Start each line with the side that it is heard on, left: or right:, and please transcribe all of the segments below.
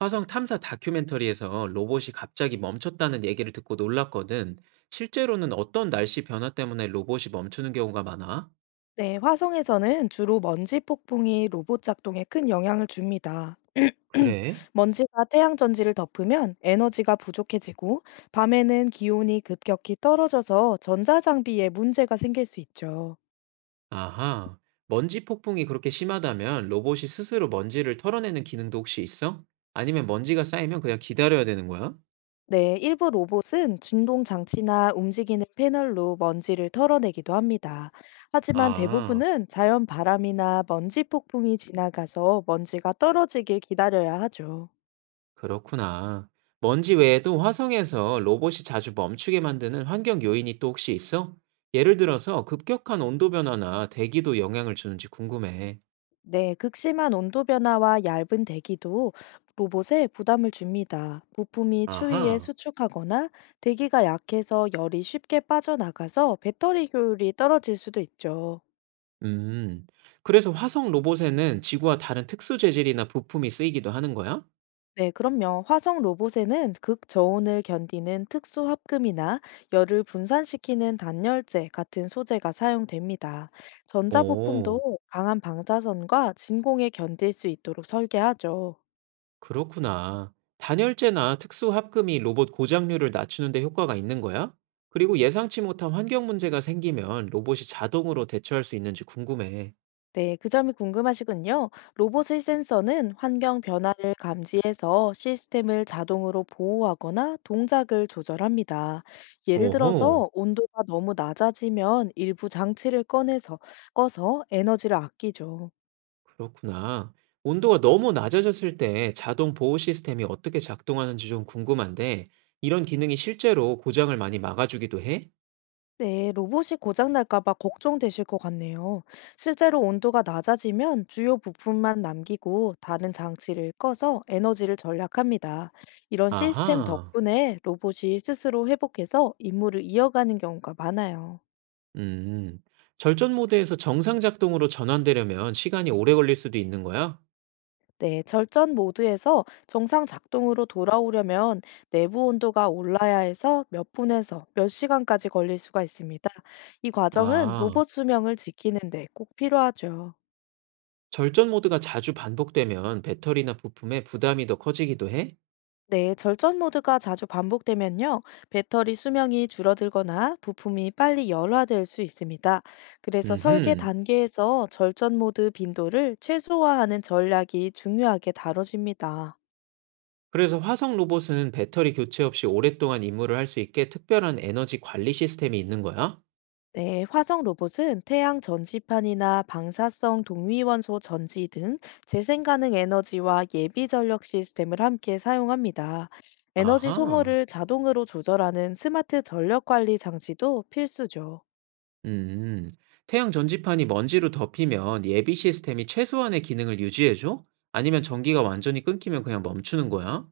right: 화성 탐사 다큐멘터리에서 로봇이 갑자기 멈췄다는 얘기를 듣고 놀랐거든. 실제로는 어떤 날씨 변화 때문에 로봇이 멈추는 경우가 많아?
left: 네, 화성에서는 주로 먼지 폭풍이 로봇 작동에 큰 영향을 줍니다.
right: 그래?
left: 먼지가 태양 전지를 덮으면 에너지가 부족해지고 밤에는 기온이 급격히 떨어져서 전자 장비에 문제가 생길 수 있죠.
right: 아하. 먼지 폭풍이 그렇게 심하다면 로봇이 스스로 먼지를 털어내는 기능도 혹시 있어? 아니면 먼지가 쌓이면 그냥 기다려야 되는 거야?
left: 네, 일부 로봇은 진동 장치나 움직이는 패널로 먼지를 털어내기도 합니다. 하지만
right: 아,
left: 대부분은 자연 바람이나 먼지 폭풍이 지나가서 먼지가 떨어지길 기다려야 하죠.
right: 그렇구나. 먼지 외에도 화성에서 로봇이 자주 멈추게 만드는 환경 요인이 또 혹시 있어? 예를 들어서 급격한 온도 변화나 대기도 영향을 주는지 궁금해.
left: 네, 극심한 온도 변화와 얇은 대기도 로봇에 부담을 줍니다. 부품이 추위에
right: 아하.
left: 수축하거나 대기가 약해서 열이 쉽게 빠져나가서 배터리 효율이 떨어질 수도 있죠.
right: 음. 그래서 화성 로봇에는 지구와 다른 특수 재질이나 부품이 쓰이기도 하는 거야?
left: 네, 그럼요. 화성 로봇에는 극저온을 견디는 특수 합금이나 열을 분산시키는 단열재 같은 소재가 사용됩니다.
right: 오,
left: 전자부품도 강한 방사선과 진공에 견딜 수 있도록 설계하죠.
right: 그렇구나. 단열재나 특수 합금이 로봇 고장률을 낮추는 데 효과가 있는 거야? 그리고 예상치 못한 환경 문제가 생기면 로봇이 자동으로 대처할 수 있는지 궁금해.
left: 네, 그 점이 궁금하시군요. 로봇의 센서는 환경 변화를 감지해서 시스템을 자동으로 보호하거나 동작을 조절합니다. 예를
right: 오호,
left: 들어서 온도가 너무 낮아지면 일부 장치를 꺼내서 꺼서 에너지를 아끼죠.
right: 그렇구나. 온도가 너무 낮아졌을 때 자동 보호 시스템이 어떻게 작동하는지 좀 궁금한데, 이런 기능이 실제로 고장을 많이 막아주기도 해?
left: 네, 로봇이 고장날까 봐 걱정되실 것 같네요. 실제로 온도가 낮아지면 주요 부품만 남기고 다른 장치를 꺼서 에너지를 절약합니다. 이런 시스템
right: 아하.
left: 덕분에 로봇이 스스로 회복해서 임무를 이어가는 경우가 많아요.
right: 음, 절전 모드에서 정상 작동으로 전환되려면 시간이 오래 걸릴 수도 있는 거야?
left: 네, 절전 모드에서 정상 작동으로 돌아오려면 내부 온도가 올라야 해서 몇 분에서 몇 시간까지 걸릴 수가 있습니다. 이 과정은
right: 아,
left: 로봇 수명을 지키는 데 꼭 필요하죠.
right: 절전 모드가 자주 반복되면 배터리나 부품에 부담이 더 커지기도 해?
left: 네, 절전 모드가 자주 반복되면요, 배터리 수명이 줄어들거나 부품이 빨리 열화될 수 있습니다. 그래서 설계
right: 음흠.
left: 단계에서 절전 모드 빈도를 최소화하는 전략이 중요하게 다뤄집니다.
right: 그래서 화성 로봇은 배터리 교체 없이 오랫동안 임무를 할 수 있게 특별한 에너지 관리 시스템이 있는 거야?
left: 네, 화성 로봇은 태양 전지판이나 방사성 동위원소 전지 등 재생 가능 에너지와 예비 전력 시스템을 함께 사용합니다. 에너지
right: 아하.
left: 소모를 자동으로 조절하는 스마트 전력 관리 장치도 필수죠.
right: 음, 태양 전지판이 먼지로 덮이면 예비 시스템이 최소한의 기능을 유지해줘? 아니면 전기가 완전히 끊기면 그냥 멈추는 거야?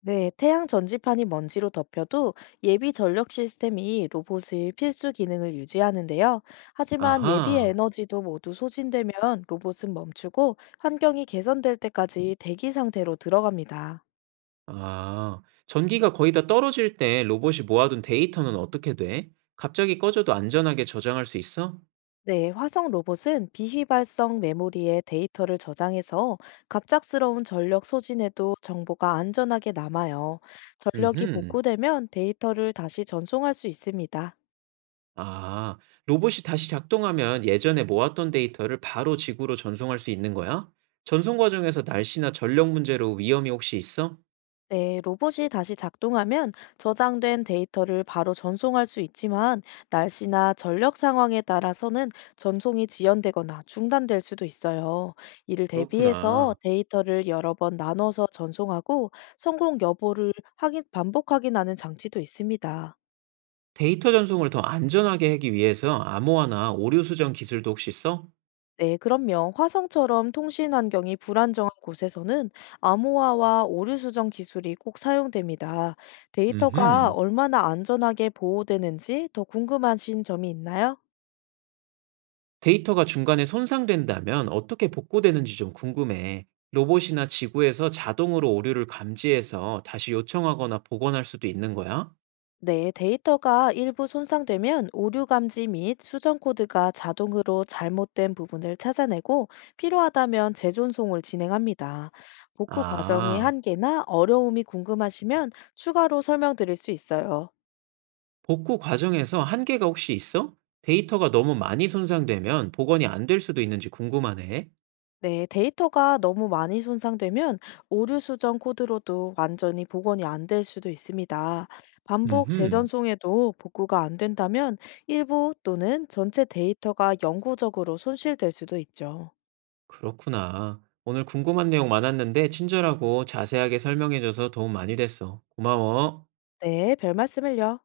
left: 네, 태양 전지판이 먼지로 덮여도 예비 전력 시스템이 로봇의 필수 기능을 유지하는데요. 하지만 예비
right: 아하.
left: 에너지도 모두 소진되면 로봇은 멈추고 환경이 개선될 때까지 대기 상태로 들어갑니다.
right: 아, 전기가 거의 다 떨어질 때 로봇이 모아둔 데이터는 어떻게 돼? 갑자기 꺼져도 안전하게 저장할 수 있어?
left: 네, 화성 로봇은 비휘발성 메모리에 데이터를 저장해서 갑작스러운 전력 소진에도 정보가 안전하게 남아요. 전력이
right: 음흠.
left: 복구되면 데이터를 다시 전송할 수 있습니다.
right: 아, 로봇이 다시 작동하면 예전에 모았던 데이터를 바로 지구로 전송할 수 있는 거야? 전송 과정에서 날씨나 전력 문제로 위험이 혹시 있어?
left: 네, 로봇이 다시 작동하면 저장된 데이터를 바로 전송할 수 있지만 날씨나 전력 상황에 따라서는 전송이 지연되거나 중단될 수도 있어요. 이를 대비해서
right: 그렇구나.
left: 데이터를 여러 번 나눠서 전송하고 성공 여부를 확인, 반복 확인하는 장치도 있습니다.
right: 데이터 전송을 더 안전하게 하기 위해서 암호화나 오류 수정 기술도 혹시 써?
left: 네, 그럼요. 화성처럼 통신 환경이 불안정한 곳에서는 암호화와 오류 수정 기술이 꼭 사용됩니다. 데이터가
right: 음흠.
left: 얼마나 안전하게 보호되는지 더 궁금하신 점이 있나요?
right: 데이터가 중간에 손상된다면 어떻게 복구되는지 좀 궁금해. 로봇이나 지구에서 자동으로 오류를 감지해서 다시 요청하거나 복원할 수도 있는 거야?
left: 네, 데이터가 일부 손상되면 오류 감지 및 수정 코드가 자동으로 잘못된 부분을 찾아내고 필요하다면 재존송을 진행합니다. 복구 과정의
right: 아,
left: 한계나 어려움이 궁금하시면 추가로 설명드릴 수 있어요.
right: 복구 과정에서 한계가 혹시 있어? 데이터가 너무 많이 손상되면 복원이 안 될 수도 있는지 궁금하네.
left: 네, 데이터가 너무 많이 손상되면 오류 수정 코드로도 완전히 복원이 안 될 수도 있습니다. 반복
right: 음,
left: 재전송에도 복구가 안 된다면 일부 또는 전체 데이터가 영구적으로 손실될 수도 있죠.
right: 그렇구나. 오늘 궁금한 내용 많았는데 친절하고 자세하게 설명해줘서 도움 많이 됐어. 고마워.
left: 네, 별 말씀을요.